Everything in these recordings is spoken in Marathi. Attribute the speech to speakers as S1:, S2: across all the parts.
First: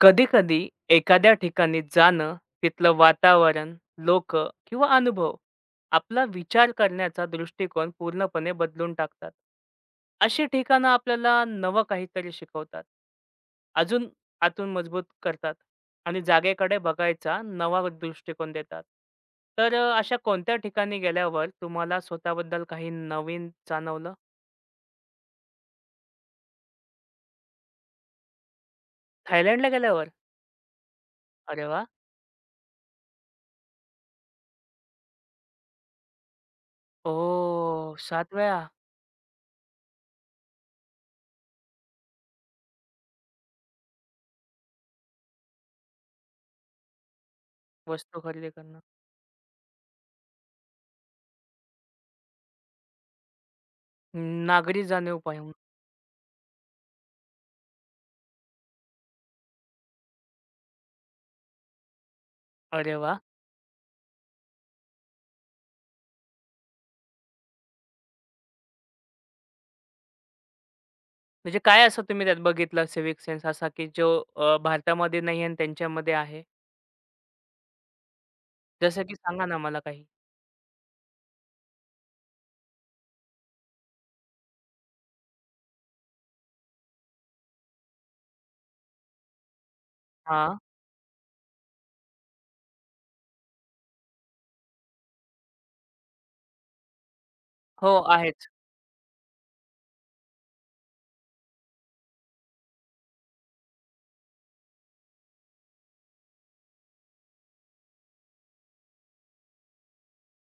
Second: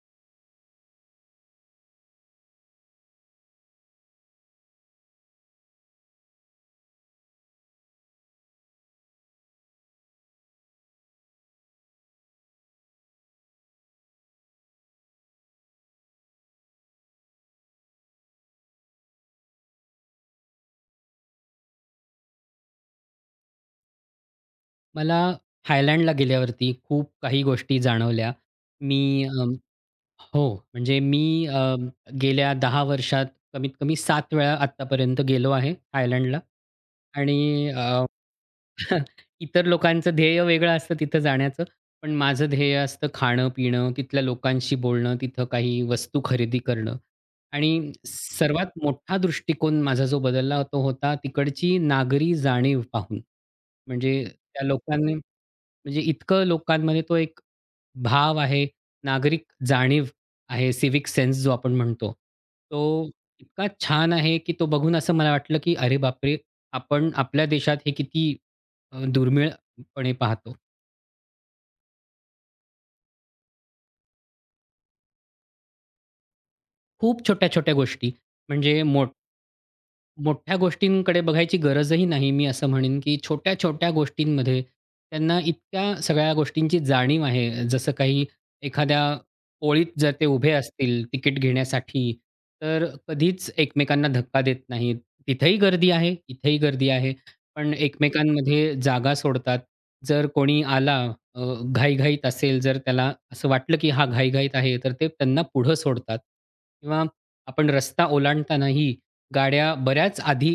S1: कधी-कधी एखाद्या ठिकाणी जाणं, तिथलं वातावरण, लोक, किंवा अनुभव आपला विचार करण्याचा दृष्टिकोन पूर्णपणे बदलून टाकतात. अशी ठिकाणं आपल्याला नवं काहीतरी शिकवतात. अजून आतून मजबूत करतात आणि जागेकडे बघायचा नवा दृष्टिकोन देतात. तर अशा कोणत्या ठिकाणी गेल्यावर तुम्हाला स्वतःबद्दल काही नवीन जाणवलं?
S2: मला थायलंडला गेल्यावरती खूप काही गोष्टी जाणवल्या. मी अं,
S1: थायलंडला गेल्यावर?
S2: हो, म्हणजे मी
S1: अरे
S2: अ,
S1: वाह!
S2: गेल्या 10 वर्षात कमीत कमी 7 वेळा आत्तापर्यंत गेलो आहे थायलंडला. आणि
S1: ओह!
S2: अ,
S1: 7 वेळा
S2: इतर लोकांचं ध्येय वेगळं असतं तिथं जाण्याचं. पण माझं ध्येय असतं खाणं-पिणं, तिथल्या लोकांशी बोलणं, तिथं काही वस्तू खरेदी करणं आणि
S1: वस्तू खरेदी
S2: सर्वात
S1: करणं.
S2: मोठा दृष्टिकोन माझा जो बदलला तो होता तिकडची नागरी जाणीव पाहून. म्हणजे त्या
S1: नागरी
S2: लोकांनी
S1: जाणीव पाहिजे.
S2: म्हणजे इतकं लोकांमध्ये तो एक भाव आहे, नागरिक जाणीव आहे, सिविक सेन्स जो आपण म्हणतो.
S1: अरे
S2: तो
S1: वाह!
S2: इतका छान आहे, की तो बघून असं मला वाटलं, की अरे बापरे! आपण आपल्या देशात हे किती दुर्मिळपणे पाहतो.
S1: म्हणजे काय असं तुम्ही त्यात बघितलं सिविक सेन्स असा, की जो भारतामध्ये नाही आणि त्यांच्यामध्ये आहे?
S2: खूप छोट्या-छोट्या गोष्टी म्हणजे
S1: जसं की सांगा ना मला काही?
S2: मोठ्या गोष्टींकडे बघायची गरजही नाही. मी असं म्हणेन, की छोट्या-छोट्या गोष्टींमध्ये त्यांना इतक्या सगळ्या गोष्टींची जाणीव आहे. जसं काही एखाद्या ओळीत जर ते उभे
S1: हां.
S2: असतील तिकीट घेण्यासाठी, तर कधीच एकमेकांना धक्का देत नाहीत. तिथेही गर्दी आहे, इथेही गर्दी आहे, पण
S1: हो, आहेच.
S2: एकमेकांमध्ये जागा सोडतात. जर कोणी आला अ, घाईघाईत असेल, जर त्याला असं वाटलं, की हा घाईघाईत आहे, तर ते त्यांना पुढं सोडतात किंवा आपण रस्ता ओलांडतानाही गाड्या बऱ्याच आधी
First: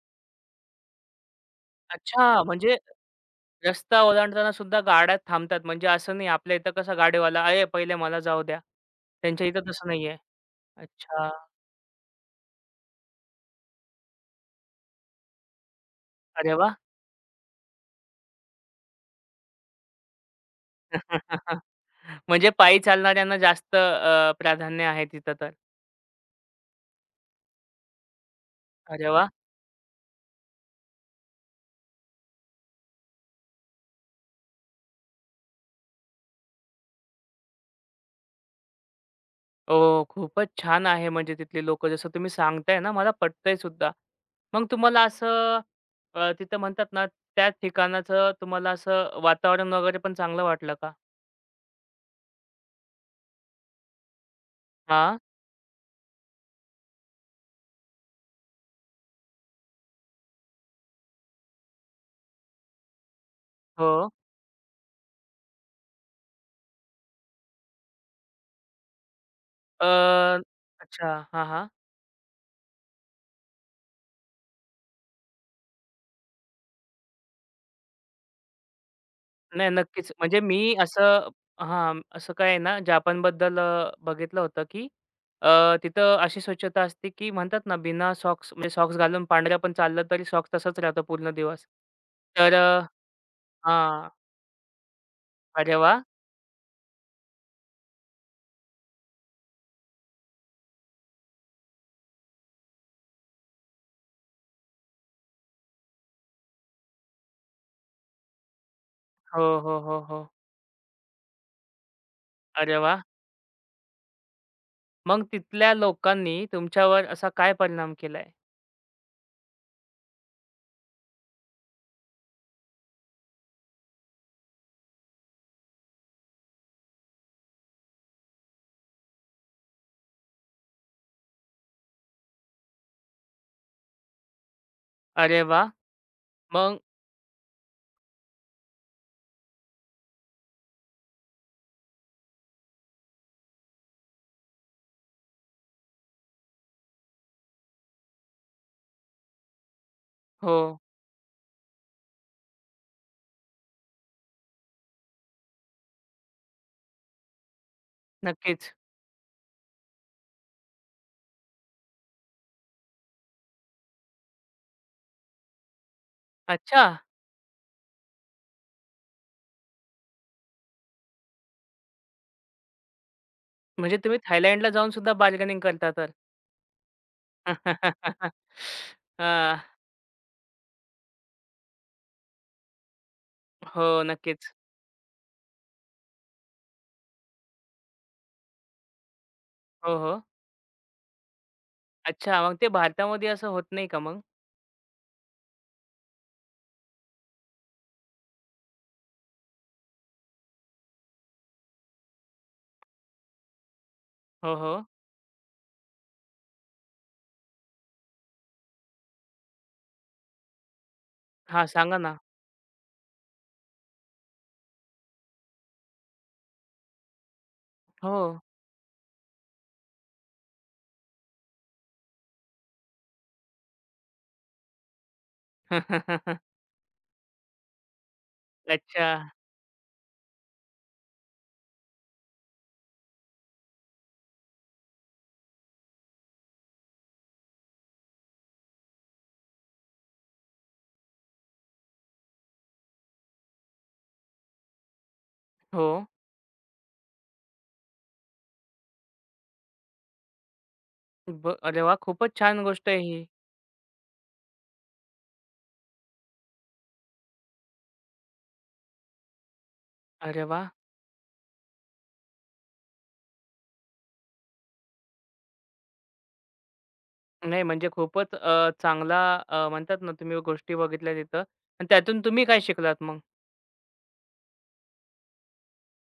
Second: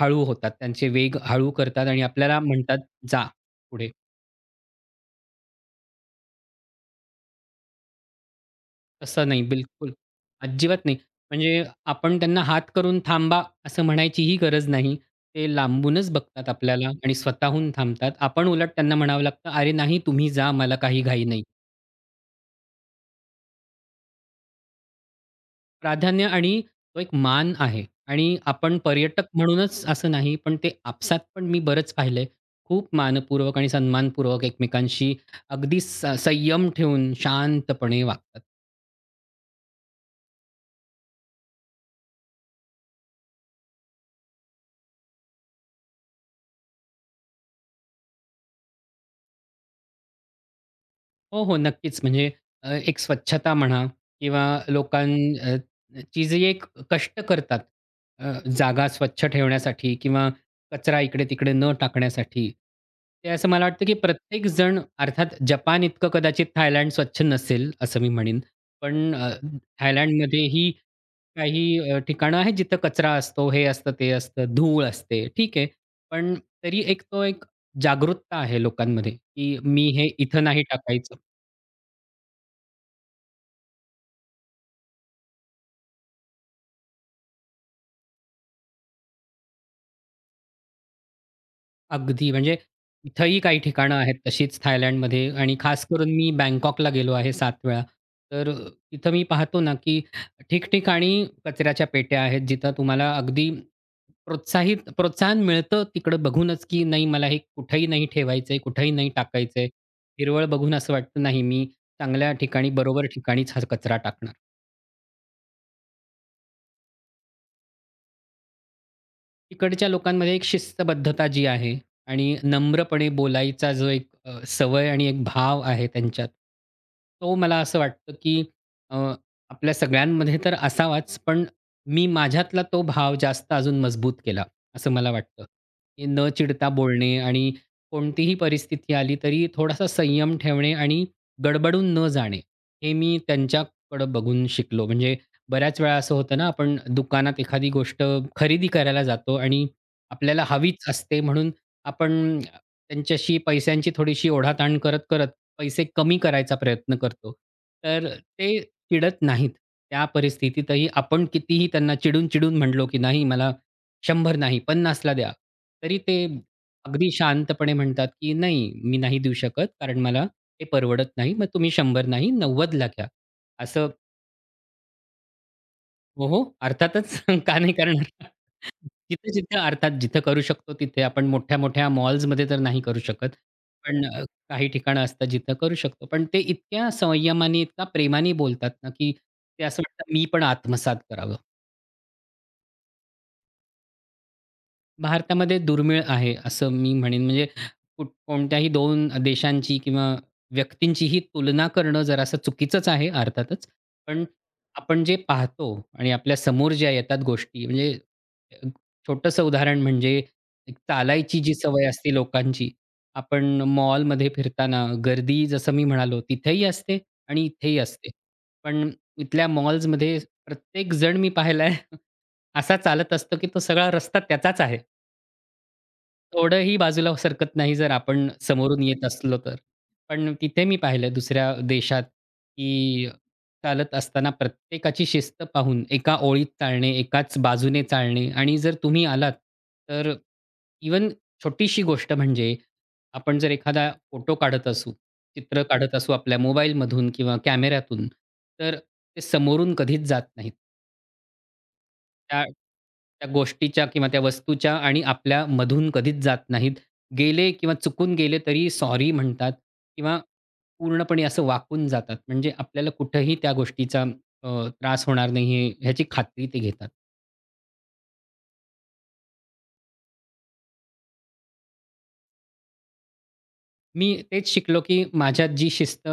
S2: हळू होतात. त्यांचे वेग हळू करतात आणि आपल्याला
S1: अच्छा, म्हणजे
S2: म्हणतात, "जा पुढे."
S1: रस्ता ओलांडताना सुद्धा गाड्या थांबतात. म्हणजे असं नाही आपल्या इथं कसं गाडीवाला, "अरे, पहिले मला जाऊ द्या."
S2: तसं नाही,
S1: त्यांच्या इथं तसं
S2: बिलकुल.
S1: नाहीये.
S2: अजिबात नाही.
S1: अच्छा.
S2: म्हणजे आपण त्यांना हात करून थांबा असं म्हणायचीही गरज नाही. ते लांबूनच बघतात
S1: अरे वाह!
S2: आपल्याला आणि स्वतःहून थांबतात. आपण उलट त्यांना म्हणावं लागतं, "अरे नाही, तुम्ही जा. मला काही घाई नाही."
S1: म्हणजे पायी चालणाऱ्यांना जास्त प्राधान्य आहे तिथं तर.
S2: प्राधान्य आणि तो एक मान आहे आणि आपण
S1: अरे
S2: पर्यटक
S1: वाह!
S2: म्हणूनच असं नाही, पण ते आपसात पण मी बरंच पाहिलंय. खूप मानपूर्वक आणि सन्मानपूर्वक एकमेकांशी अगदी संयम ठेवून शांतपणे वागतात.
S1: हो, खूपच छान आहे म्हणजे तिथली लोकं जसं तुम्ही सांगताय ना, मला पटतंय सुद्धा. मग तुम्हाला असं तिथं म्हणतात ना, त्या ठिकाणाचं तुम्हाला असं वातावरण वगैरे पण चांगलं वाटलं का?
S2: हो, हो. नक्कीच. म्हणजे एक स्वच्छता म्हणा किंवा लोकां
S1: हां,
S2: अ, जी एक कष्ट करतात, अ, जागा स्वच्छ ठेवण्यासाठी किंवा कचरा इकडे-तिकडे न टाकण्यासाठी. ते असं मला वाटतं,
S1: हो.
S2: की प्रत्येक जण अर्थात जपान इतकं कदाचित थायलंड स्वच्छ नसेल, असं मी म्हणेन. पण
S1: अ,
S2: थायलंडमध्येही
S1: अच्छा. हां, हां.
S2: काही ठिकाणं आहेत जिथं कचरा असतो, हे असतं, ते असतं, धूळ असते. ठीक आहे. पण तरी एक जागरूकता आहे लोकांमध्ये, की
S1: नाही
S2: मी हे
S1: नक्कीच. म्हणजे
S2: इथं नाही
S1: मी
S2: टाकायचं.
S1: असं हां, असं काय आहे ना, जपानबद्दल बघितलं होतं, की तिथं अशी स्वच्छता असते, की म्हणतात ना, बिना सॉक्स म्हणजे सॉक्स घालून पांढऱ्या पण चाललं तरी सॉक्स तसाच राहतो पूर्ण दिवस.
S2: अगदी.
S1: तर
S2: म्हणजे इथंही काही ठिकाणं
S1: हां.
S2: आहेत तशीच थायलंडमध्ये आणि
S1: अरे
S2: खास
S1: वाह!
S2: करून मी बँकॉकला गेलो आहे 7 वेळा. तर अ, तिथं मी पाहतो ना, की ठिकठिकाणी कचऱ्याच्या पेट्या आहेत, जिथं तुम्हाला अगदी प्रोत्साहन मिळतं तिकडं बघूनच, की नाही मला हे कुठेही नाही ठेवायचंय, कुठेही नाही
S1: हो,
S2: टाकायचंय.
S1: हो, हो, हो.
S2: हिरवळ बघून असं वाटतं, नाही मी चांगल्या ठिकाणी,
S1: अरे वाह!
S2: बरोबर ठिकाणीच हा कचरा टाकणार.
S1: मग तिथल्या लोकांनी तुमच्यावर असा काय परिणाम केलाय?
S2: तिकडच्या लोकांमध्ये एक शिस्तबद्धता जी आहे आणि नम्रपणे बोलायचा जो एक सवय आणि एक भाव आहे त्यांच्यात, तो मला असं वाटतं, की अ, आपल्या सगळ्यांमध्ये तर असावाच, पण मी माझ्यातला तो भाव जास्त अजून मजबूत केला, असं मला
S1: अरे
S2: वाटतं.
S1: वाह!
S2: की न चिडता
S1: मग
S2: बोलणे आणि कोणतीही परिस्थिती आली तरी थोडासा संयम ठेवणे आणि गडबडून न जाणे, हे मी त्यांच्याकडं बघून शिकलो. म्हणजे बऱ्याच वेळा असं होतं ना, आपण दुकानात एखादी गोष्ट खरेदी करायला जातो आणि आपल्याला
S1: हो,
S2: हवीच असते म्हणून आपण त्यांच्याशी पैशांची थोडीशी ओढाताण करत पैसे कमी करायचा प्रयत्न करतो. तर ते
S1: नक्कीच.
S2: चिडत नाहीत. त्या परिस्थितीतही आपण कितीही त्यांना चिडून-चिडून म्हटलो, की "नाही मला 100 नाही, 50ला द्या." तरी ते
S1: अच्छा!
S2: अगदी शांतपणे म्हणतात, की "नाही, मी नाही देऊ शकत कारण मला ते परवडत नाही. मग तुम्ही 100 नाही, 90ला घ्या." असं
S1: म्हणजे तुम्ही थायलंडला जाऊन सुद्धा बार्गेनिंग करता तर.
S2: हो, हो. अर्थातच का नाही करणार?
S1: हां.
S2: जिथं करू शकतो तिथे आपण मोठ्या-मोठ्या मॉल्समध्ये तर नाही करू शकत.
S1: हो,
S2: पण
S1: नक्कीच.
S2: काही ठिकाणं असतात जिथं करू शकतो. पण ते इतक्या संयमाने, इतका प्रेमाने बोलतात ना, की ते असं
S1: हो,
S2: वाटतं
S1: हो.
S2: मी पण आत्मसात करावं.
S1: अच्छा, मग ते भारतामध्ये असं होत नाही का मग?
S2: भारतामध्ये दुर्मिळ आहे, असं मी म्हणेन. म्हणजे कोणत्याही दोन देशांची किंवा व्यक्तींची ही तुलना करणं जरासं चुकीचंच आहे अर्थातच. पण
S1: हो, हो.
S2: आपण जे पाहतो आणि आपल्या समोर ज्या येतात गोष्टी म्हणजे अ, छोटंसं उदाहरण म्हणजे एक चालायची जी
S1: हां,
S2: सवय
S1: सांगा
S2: असते
S1: ना.
S2: लोकांची. आपण मॉलमध्ये फिरताना गर्दी जसं मी म्हणालो तिथेही असते आणि इथेही असते.
S1: हो.
S2: पण इथल्या मॉल्समध्ये प्रत्येक जण मी पाहिलाय असा चालत असतो, की तो सगळा रस्ता त्याचाच आहे. थोडंही बाजूला सरकत नाही जर आपण समोरून
S1: अच्छा.
S2: येत असलो तर. पण तिथे मी पाहिलं दुसऱ्या देशात, की चालत असताना प्रत्येकाची शिस्त पाहून एका ओळीत चालणे, एकाच बाजूने चालणे आणि जर तुम्ही आलात, तर इवन छोटीशी गोष्ट म्हणजे आपण जर एखादा फोटो काढत असू, चित्र
S1: हो.
S2: काढत असू आपल्या मोबाईलमधून किंवा कॅमेऱ्यातून, तर ते समोरून कधीच जात नाहीत.
S1: अरे वाह! खूपच
S2: त्या
S1: छान गोष्ट आहे ही.
S2: त्या गोष्टीच्या किंवा त्या वस्तूच्या आणि आपल्यामधून कधीच जात नाहीत. गेले किंवा चुकून गेले तरी सॉरी म्हणतात किंवा
S1: अरे वाह!
S2: पूर्णपणे असं वाकून जातात. म्हणजे आपल्याला कुठेही त्या गोष्टीचा अ, त्रास होणार नाही ह्याची खात्री ते घेतात.
S1: नाही म्हणजे खूपच चांगला म्हणतात ना तुम्ही गोष्टी बघितल्या तिथं आणि त्यातून तुम्ही काय शिकलात मग?
S2: मी तेच शिकलो, की माझ्यात जी शिस्त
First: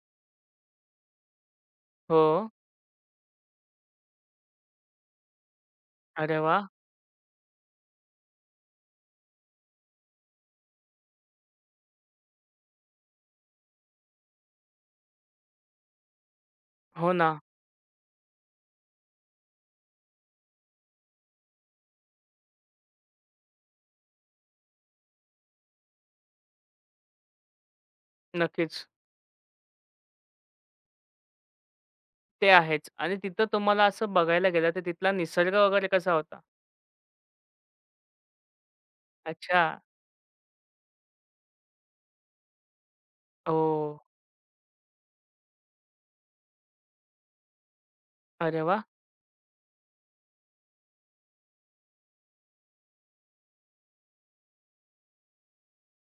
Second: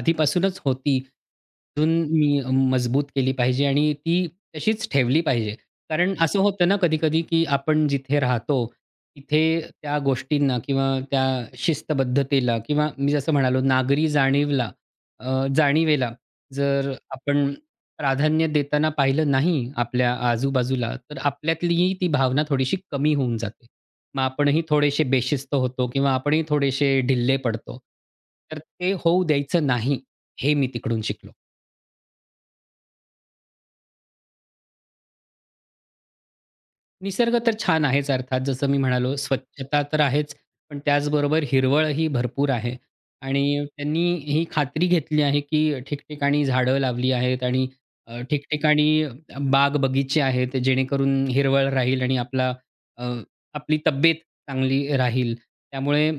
S2: आधीपासूनच होती, अजून
S1: हो.
S2: मी मजबूत केली पाहिजे आणि ती तशीच ठेवली पाहिजे. कारण
S1: अरे
S2: असं
S1: वाह!
S2: होतं ना कधी-कधी, की आपण जिथे राहतो, तिथे त्या गोष्टींना किंवा त्या शिस्तबद्धतेला किंवा मी जसं म्हणालो जाणीवेला जर
S1: हो ना.
S2: आपण प्राधान्य देताना पाहिलं नाही आपल्या आजूबाजूला, तर आपल्यातलीही ती भावना थोडीशी कमी होऊन जाते. मग आपणही थोडेसे बेशिस्त होतो किंवा आपणही थोडेसे ढिल्ले पडतो. तर
S1: नक्कीच.
S2: ते होऊ द्यायचं नाही, हे मी तिकडून शिकलो.
S1: ते आहेच आणि तिथं तुम्हाला असं बघायला गेलं तर तिथला निसर्ग वगैरे कसा होता?
S2: निसर्ग तर छान आहेच अर्थात. जसं मी म्हणालो
S1: अच्छा.
S2: स्वच्छता तर आहेच, पण त्याचबरोबर हिरवळही भरपूर आहे आणि
S1: ओह!
S2: त्यांनी ही खात्री घेतली आहे, की ठिकठिकाणी झाडं लावली आहेत आणि
S1: अरे वाह!
S2: ठिकठिकाणी बाग-बगीचे आहेत, जेणेकरून हिरवळ राहील आणि अ, आपली तब्येत चांगली राहील. त्यामुळे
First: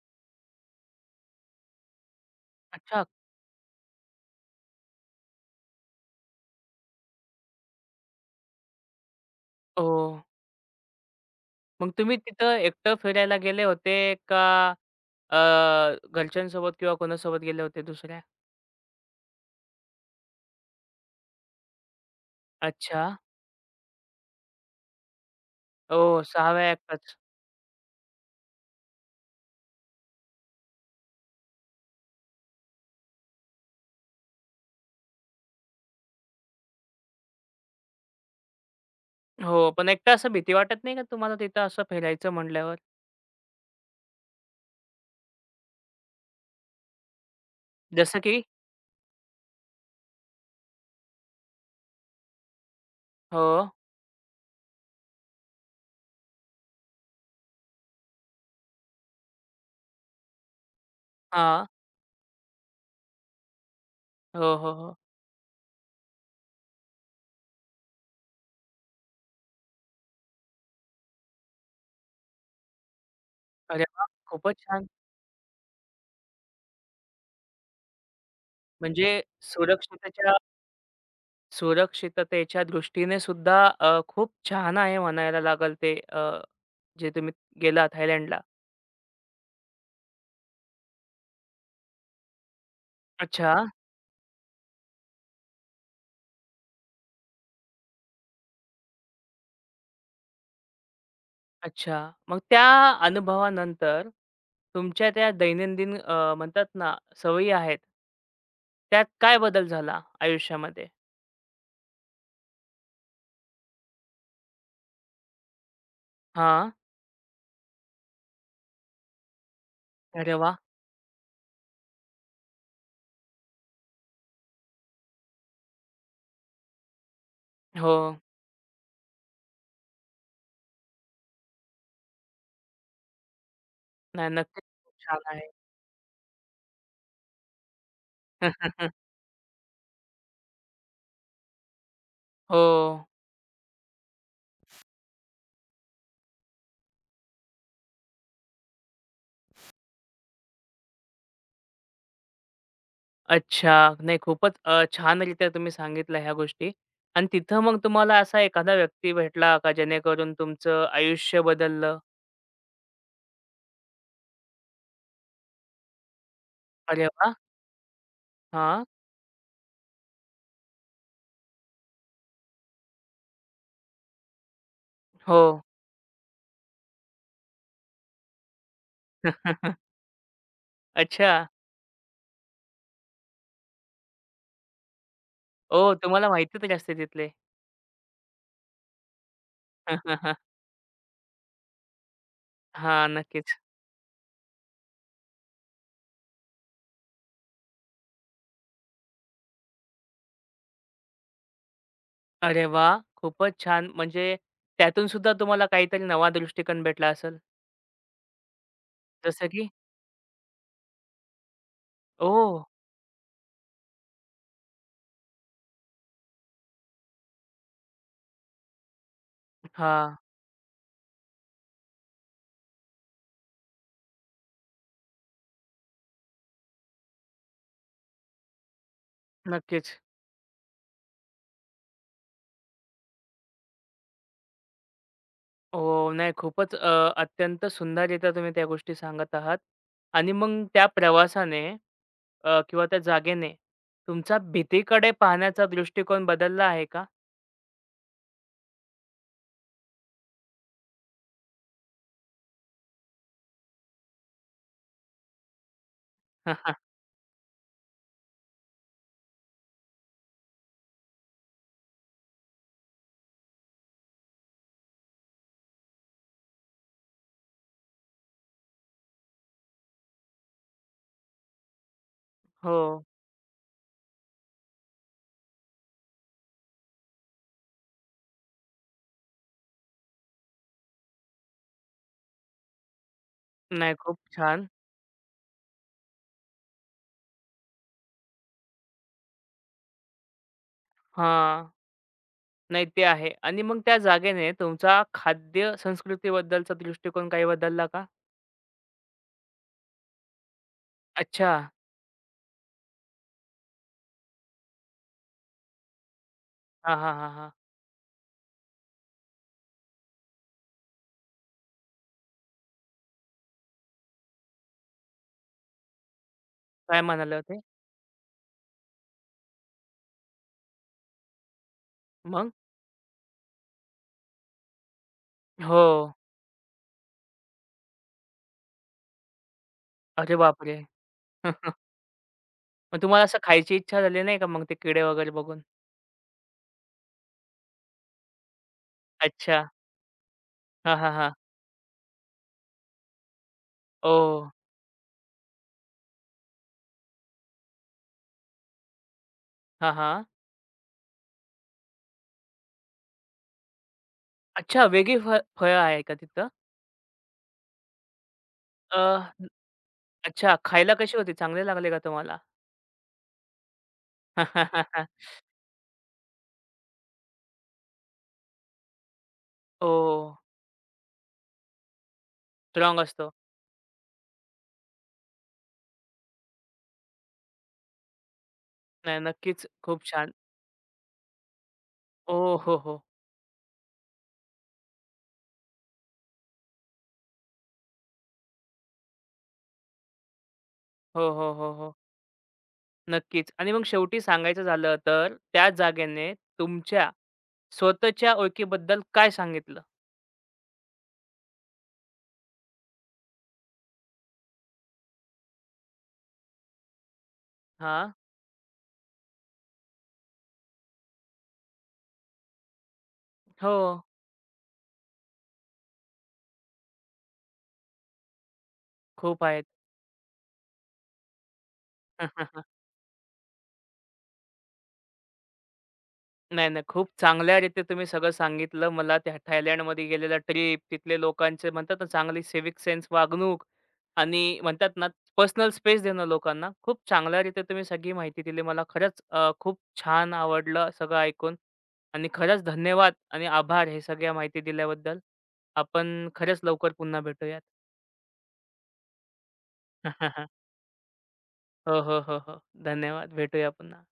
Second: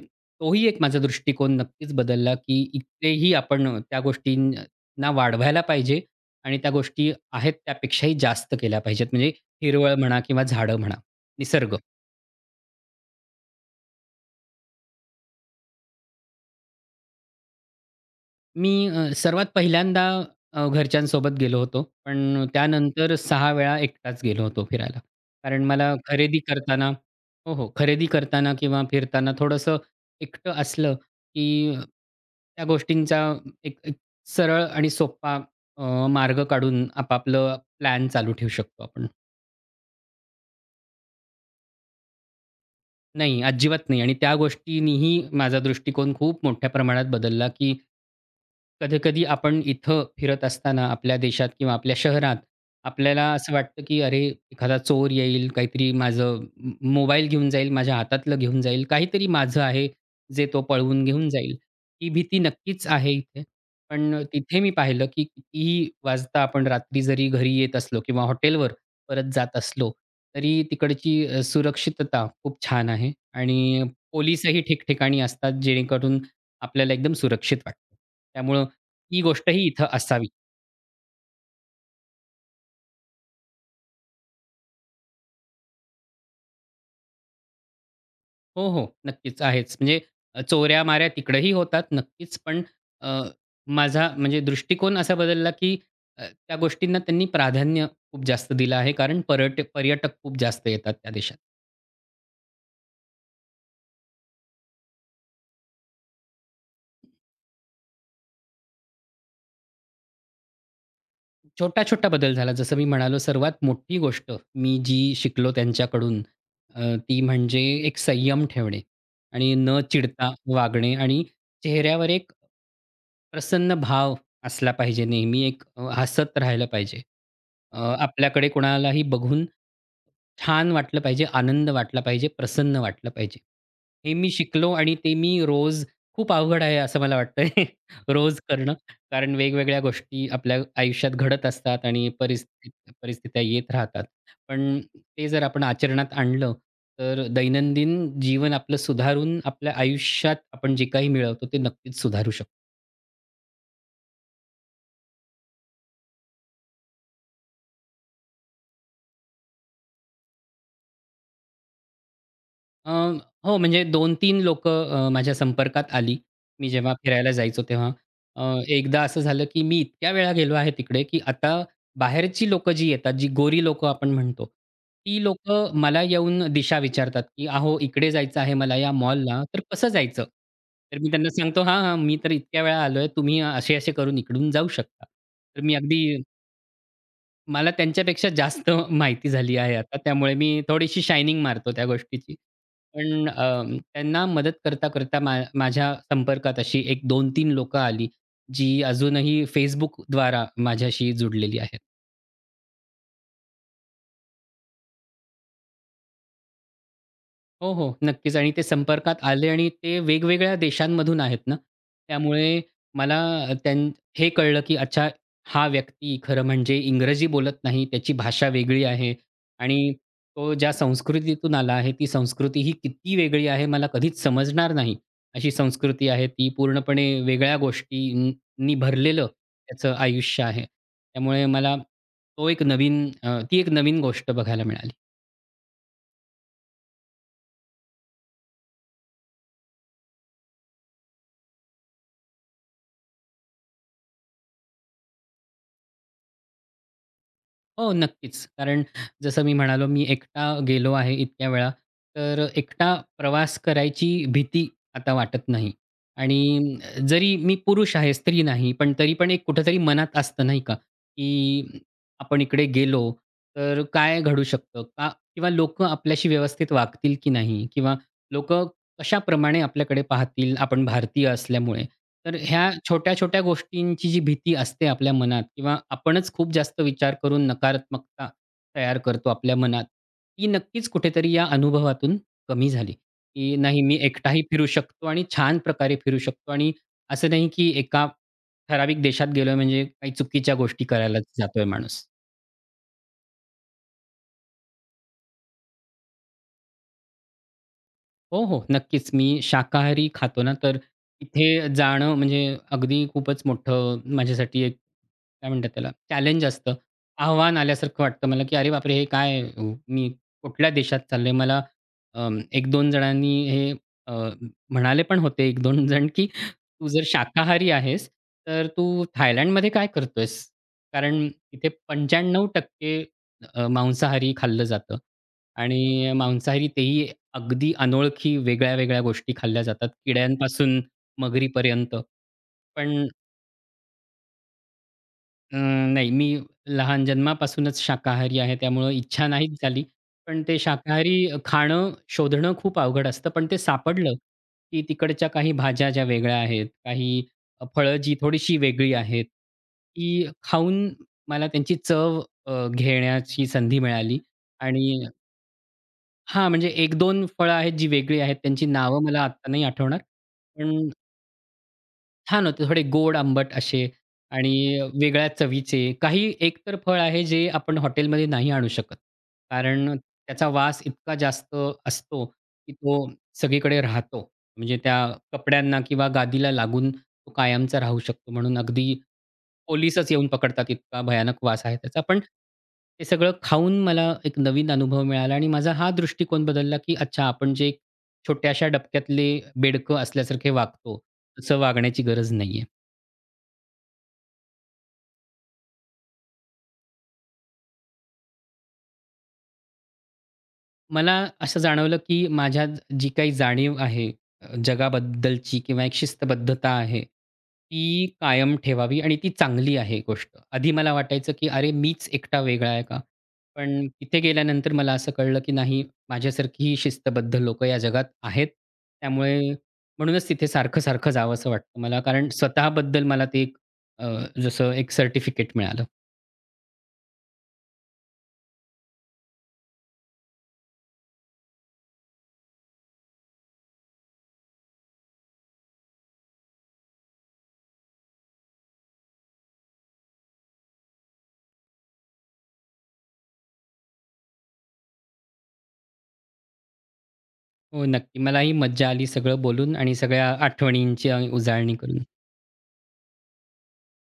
S2: तोही एक माझा दृष्टिकोन नक्कीच बदलला, की
S1: अच्छा.
S2: इथेही आपण त्या गोष्टींना वाढवायला पाहिजे आणि त्या गोष्टी आहेत त्यापेक्षाही जास्त केल्या पाहिजेत. म्हणजे हिरवळ
S1: ओह!
S2: म्हणा किंवा झाडं म्हणा, निसर्ग.
S1: मग तुम्ही तिथं एकटं फिरायला गेले होते का अ, घरच्यांसोबत किंवा कोणासोबत गेले होते दुसऱ्या?
S2: मी सर्वात पहिल्यांदा घरच्यांसोबत गेलो होतो. पण
S1: अच्छा.
S2: त्यानंतर सहा वेळा एकटाच गेलो होतो फिरायला. कारण मला
S1: ओह!
S2: खरेदी
S1: 6
S2: करताना
S1: एकटाच.
S2: हो, हो. खरेदी करताना किंवा फिरताना थोडंसं एकटं असलं, की त्या गोष्टींचा एक एक सरळ आणि सोपा मार्ग काढून आपापलं प्लॅन चालू ठेवू शकतो आपण.
S1: हो, पण एकटं असं भीती वाटत नाही का तुम्हाला तिथं असं फिरायचं म्हटल्यावर?
S2: नाही, अजिबात नाही आणि त्या गोष्टीनीही माझा दृष्टिकोन खूप मोठ्या प्रमाणात बदलला, की
S1: जसं की
S2: कधी-कधी आपण इथं फिरत असताना आपल्या देशात किंवा आपल्या शहरात आपल्याला
S1: हो.
S2: असं वाटतं, की अरे, एखादा चोर येईल, काहीतरी माझं म मोबाईल घेऊन जाईल, माझ्या हातातलं घेऊन जाईल, काहीतरी माझं आहे जे तो पळवून घेऊन जाईल.
S1: हां.
S2: ही भीती नक्कीच आहे इथे. पण
S1: हो,
S2: तिथे मी
S1: हो, हो.
S2: पाहिलं, की कितीही वाजता आपण रात्री जरी घरी येत असलो किंवा हॉटेलवर परत जात असलो, तरी तिकडची सुरक्षितता खूप छान आहे
S1: अरे
S2: आणि
S1: वाह! खूपच
S2: पोलिसही
S1: छान.
S2: ठिकठिकाणी असतात, जेणेकरून आपल्याला एकदम सुरक्षित वाटतं. त्यामुळं
S1: म्हणजे
S2: ही गोष्टही इथं असावी.
S1: सुरक्षिततेच्या सुरक्षिततेच्या दृष्टीने सुद्धा खूप छान आहे म्हणायला लागेल ते जे तुम्ही गेला थायलंडला.
S2: हो, हो. नक्कीच आहेच. म्हणजे चोऱ्या-माऱ्या तिकडंही होतात नक्कीच, पण अ,
S1: अच्छा,
S2: माझा म्हणजे दृष्टिकोन असा बदलला, की त्या गोष्टींना त्यांनी प्राधान्य खूप जास्त दिलं आहे, कारण पर्यटक खूप जास्त येतात त्या देशात.
S1: अच्छा. मग त्या अनुभवानंतर तुमच्या त्या दैनंदिन म्हणतात ना सवयी आहेत, त्यात काय बदल झाला आयुष्यामध्ये?
S2: छोटा-छोटा बदल झाला. जसं मी म्हणालो सर्वात मोठी गोष्ट मी जी शिकलो त्यांच्याकडून
S1: हां.
S2: अ, ती म्हणजे एक संयम ठेवणे आणि न चिडता
S1: अरे वाह!
S2: वागणे आणि चेहऱ्यावर एक प्रसन्न भाव असला पाहिजे नेहमी. हसत राहिलं पाहिजे.
S1: हो.
S2: आपल्याकडे कोणालाही बघून छान वाटलं पाहिजे, आनंद वाटला पाहिजे, प्रसन्न वाटलं पाहिजे. हे
S1: नाही
S2: मी
S1: नक्कीच
S2: शिकलो
S1: खूप
S2: आणि ते
S1: छान
S2: मी
S1: आहे.
S2: रोज खूप अवघड आहे असं मला वाटतंय रोज करणं. कारण वेगवेगळ्या गोष्टी आपल्या आयुष्यात घडत असतात आणि
S1: हो.
S2: परिस्थित्या येत राहतात. पण ते जर आपण आचरणात आणलं, तर दैनंदिन जीवन आपलं सुधारून आपल्या आयुष्यात आपण जे काही मिळवतो, ते नक्कीच सुधारू शकतो.
S1: अच्छा. नाही खूपच छानरीत्या तुम्ही सांगितलं ह्या गोष्टी आणि तिथं मग तुम्हाला असा एखादा व्यक्ती भेटला का जेणेकरून तुमचं आयुष्य बदललं?
S2: अ, हो, म्हणजे 2-3 लोकं माझ्या संपर्कात आली. मी जेव्हा
S1: अरे
S2: फिरायला
S1: वा,
S2: जायचो तेव्हा. अ,
S1: हां.
S2: एकदा असं झालं, की मी इतक्या वेळा गेलो आहे तिकडे, की आता बाहेरची लोक जी येतात, जी गोरी लोक आपण म्हणतो, ती
S1: हो.
S2: लोक मला येऊन दिशा विचारतात, की "अहो, इकडे जायचं आहे मला या मॉलला, तर कसं जायचं?" तर मी त्यांना
S1: अच्छा.
S2: सांगतो, "हां, हां, मी तर इतक्या वेळा आलोय. तुम्ही असे-असे करून इकडून जाऊ शकता." तर मी
S1: ओ,
S2: अगदी
S1: तुम्हाला माहिती तरी असते तिथले.
S2: मला त्यांच्यापेक्षा जास्त माहिती झाली आहे आता, त्यामुळे मी थोडीशी शायनिंग मारतो त्या गोष्टीची.
S1: हां,
S2: पण
S1: नक्कीच.
S2: अ, त्यांना मदत करता-करता माझ्या संपर्कात अशी एक 2 तीन लोकं आली, जी अजूनही Facebookद्वारा माझ्याशी जुडलेली आहेत.
S1: अरे वा खूपच छान. म्हणजे त्यातून सुद्धा तुम्हाला काहीतरी नवा दृष्टिकोन भेटला असेल?
S2: हो, हो. नक्कीच आणि ते संपर्कात
S1: जसं
S2: आले
S1: की?
S2: आणि ते वेगवेगळ्या देशांमधून आहेत ना.
S1: ओह!
S2: त्यामुळे मला त्यां हे कळलं, की अच्छा हा व्यक्ती खरं म्हणजे इंग्रजी बोलत नाही, त्याची भाषा वेगळी आहे आणि
S1: हां.
S2: तो ज्या संस्कृतीतून आला आहे, ती संस्कृती ही किती वेगळी आहे मला कधीच समजणार नाही. अशी संस्कृती आहे ती पूर्णपणे वेगळ्या गोष्टींनी भरलेलं
S1: नक्कीच.
S2: त्याचं आयुष्य आहे. त्यामुळे मला तो एक नवीन अ, ती एक नवीन गोष्ट बघायला मिळाली.
S1: हो, नाही खूपच अत्यंत सुंदररीत्या तुम्ही त्या गोष्टी सांगत आहात आणि मग त्या प्रवासाने किंवा त्या जागेने तुमचा भीतीकडे पाहण्याचा दृष्टिकोन बदलला आहे का?
S2: हो, नक्कीच. कारण जसं मी म्हणालो, मी एकटा गेलो आहे इतक्या वेळा, तर एकटा प्रवास करायची भीती आता वाटत नाही. आणि जरी मी पुरुष आहे, स्त्री नाही, पण तरी पण एक कुठेतरी मनात असतं नाही का, की आपण इकडे गेलो तर काय घडू शकतं का? किंवा लोकं आपल्याशी व्यवस्थित वागतील की नाही? किंवा लोक कशाप्रमाणे आपल्याकडे पाहतील, आपण भारतीय असल्यामुळे. तर ह्या
S1: हो.
S2: छोट्या-छोट्या गोष्टींची जी भीती असते आपल्या मनात किंवा आपणच खूप जास्त विचार करून नकारात्मकता तयार करतो आपल्या मनात, ती नक्कीच कुठेतरी या अनुभवातून कमी झाली, की नाही
S1: नाही
S2: मी
S1: खूप
S2: एकटाही फिरू
S1: छान.
S2: शकतो आणि छान प्रकारे फिरू शकतो आणि असं नाही की एका ठराविक देशात गेलोय म्हणजे काही चुकीच्या गोष्टी करायलाच जातोय
S1: हां.
S2: माणूस.
S1: नाही ते आहे आणि मग त्या जागेने तुमचा खाद्य संस्कृतीबद्दलचा दृष्टिकोन काही बदलला का?
S2: हो, हो. नक्कीच. मी शाकाहारी खातो ना, तर इथे
S1: अच्छा.
S2: जाणं म्हणजे अगदी खूपच मोठं माझ्यासाठी एक काय म्हणतात त्याला चॅलेंज असतं.
S1: हां, हां, हां, हां.
S2: आव्हान आल्यासारखं वाटतं मला, की "अरे बापरे! हे काय मी कुठल्या देशात चाललोय?" मला 1-2 जणांनी हे अ, म्हणाले पण होते एक दोन जण, की "तू
S1: काय
S2: जर
S1: म्हणाले होते?
S2: शाकाहारी आहेस, तर तू थायलंडमध्ये काय करतोयस?" कारण तिथे
S1: मग?
S2: 95% मांसाहारी खाल्लं जातं
S1: हो.
S2: आणि मांसाहारी तेही अगदी अनोळखी वेगळ्या-वेगळ्या गोष्टी खाल्ल्या जातात,
S1: अरे बापरे!
S2: किड्यांपासून मगरीपर्यंत.
S1: मग
S2: पण
S1: तुम्हाला असं खायची इच्छा झाली नाही का मग ते किडे वगैरे
S2: अ,
S1: बघून?
S2: नाही मी लहान जन्मापासूनच शाकाहारी आहे, त्यामुळं इच्छा नाहीच
S1: अच्छा.
S2: झाली. पण ते
S1: हां, हां,
S2: शाकाहारी
S1: हां.
S2: खाणं शोधणं खूप अवघड असतं. पण ते सापडलं,
S1: ओह!
S2: की तिकडच्या काही भाज्या ज्या वेगळ्या आहेत, काही फळं जी थोडीशी वेगळी आहेत,
S1: हां, हां.
S2: ती खाऊन मला त्यांची चव घेण्याची संधी मिळाली
S1: अच्छा
S2: आणि
S1: वेगळी फळ फळं आहे का तिथं?
S2: हां, म्हणजे एक दोन फळं आहेत जी वेगळी आहेत. त्यांची
S1: अ,
S2: नावं मला
S1: न
S2: आत्ता नाही आठवणार.
S1: अच्छा
S2: पण
S1: खायला कशी होती? चांगले लागले का तुम्हाला?
S2: छान होते. थोडे गोड आंबट असे आणि वेगळ्या चवीचे. काही एकतर फळ आहे जे आपण हॉटेलमध्ये नाही आणू शकत. कारण
S1: ओह!
S2: त्याचा वास इतका जास्त असतो, की
S1: स्ट्राँग
S2: तो
S1: असतो.
S2: सगळीकडे राहतो. म्हणजे त्या कपड्यांना किंवा गादीला लागून तो कायमचा राहू शकतो. म्हणून अगदी
S1: नाही नक्कीच खूप
S2: पोलिसच येऊन
S1: छान.
S2: पकडतात इतका भयानक वास आहे त्याचा. पण
S1: ओह! हो, हो.
S2: ते सगळं खाऊन मला एक नवीन अनुभव मिळाला आणि माझा हा दृष्टिकोन बदलला, की अच्छा आपण जे एक छोट्याशा डबक्यातले बेडकं असल्यासारखे वागतो,
S1: हो, हो,
S2: तसं
S1: हो, हो.
S2: वागण्याची गरज नाहीये.
S1: नक्कीच आणि मग शेवटी सांगायचं झालं तर त्या जागेने तुमच्या स्वतःच्या ओळखीबद्दल काय सांगितलं?
S2: मला असं जाणवलं, की माझ्यात जी काही जाणीव आहे जगाबद्दलची किंवा एक शिस्तबद्धता आहे, ती
S1: हां.
S2: कायम ठेवावी आणि ती चांगली आहे गोष्ट. आधी मला वाटायचं, की अरे मीच एकटा वेगळा आहे का?
S1: हो.
S2: पण तिथे गेल्यानंतर मला असं कळलं, की नाही माझ्यासारखी शिस्तबद्ध लोकं या जगात आहेत. त्यामुळे
S1: खूप आहेत.
S2: म्हणूनच तिथे सारखं-सारखं जावंसं वाटतं मला कारण स्वतःबद्दल मला अ, जसं एक सर्टिफिकेट मिळालं.
S1: नाही, नाही. खूप चांगल्यारीत्या तुम्ही सगळं सांगितलं मला. त्या थायलंडमध्ये गेलेला ट्रिप, तिथले लोकांचे म्हणतात ना, चांगली सिव्हिक सेन्स वागणूक आणि म्हणतात ना, पर्सनल स्पेस देणं लोकांना. खूप चांगल्यारीत्या तुम्ही सगळी माहिती दिली मला. खरंच खूप छान आवडलं सगळं ऐकून आणि खरंच धन्यवाद आणि आभार हे सगळ्या माहिती दिल्याबद्दल. आपण खरंच लवकर पुन्हा भेटूयात.
S2: हो, नक्की. मलाही मज्जा आली सगळं बोलून आणि सगळ्या आठवणींची उजाळणी
S1: हो,
S2: करून.
S1: हो, हो, हो. धन्यवाद. भेटूया पुन्हा.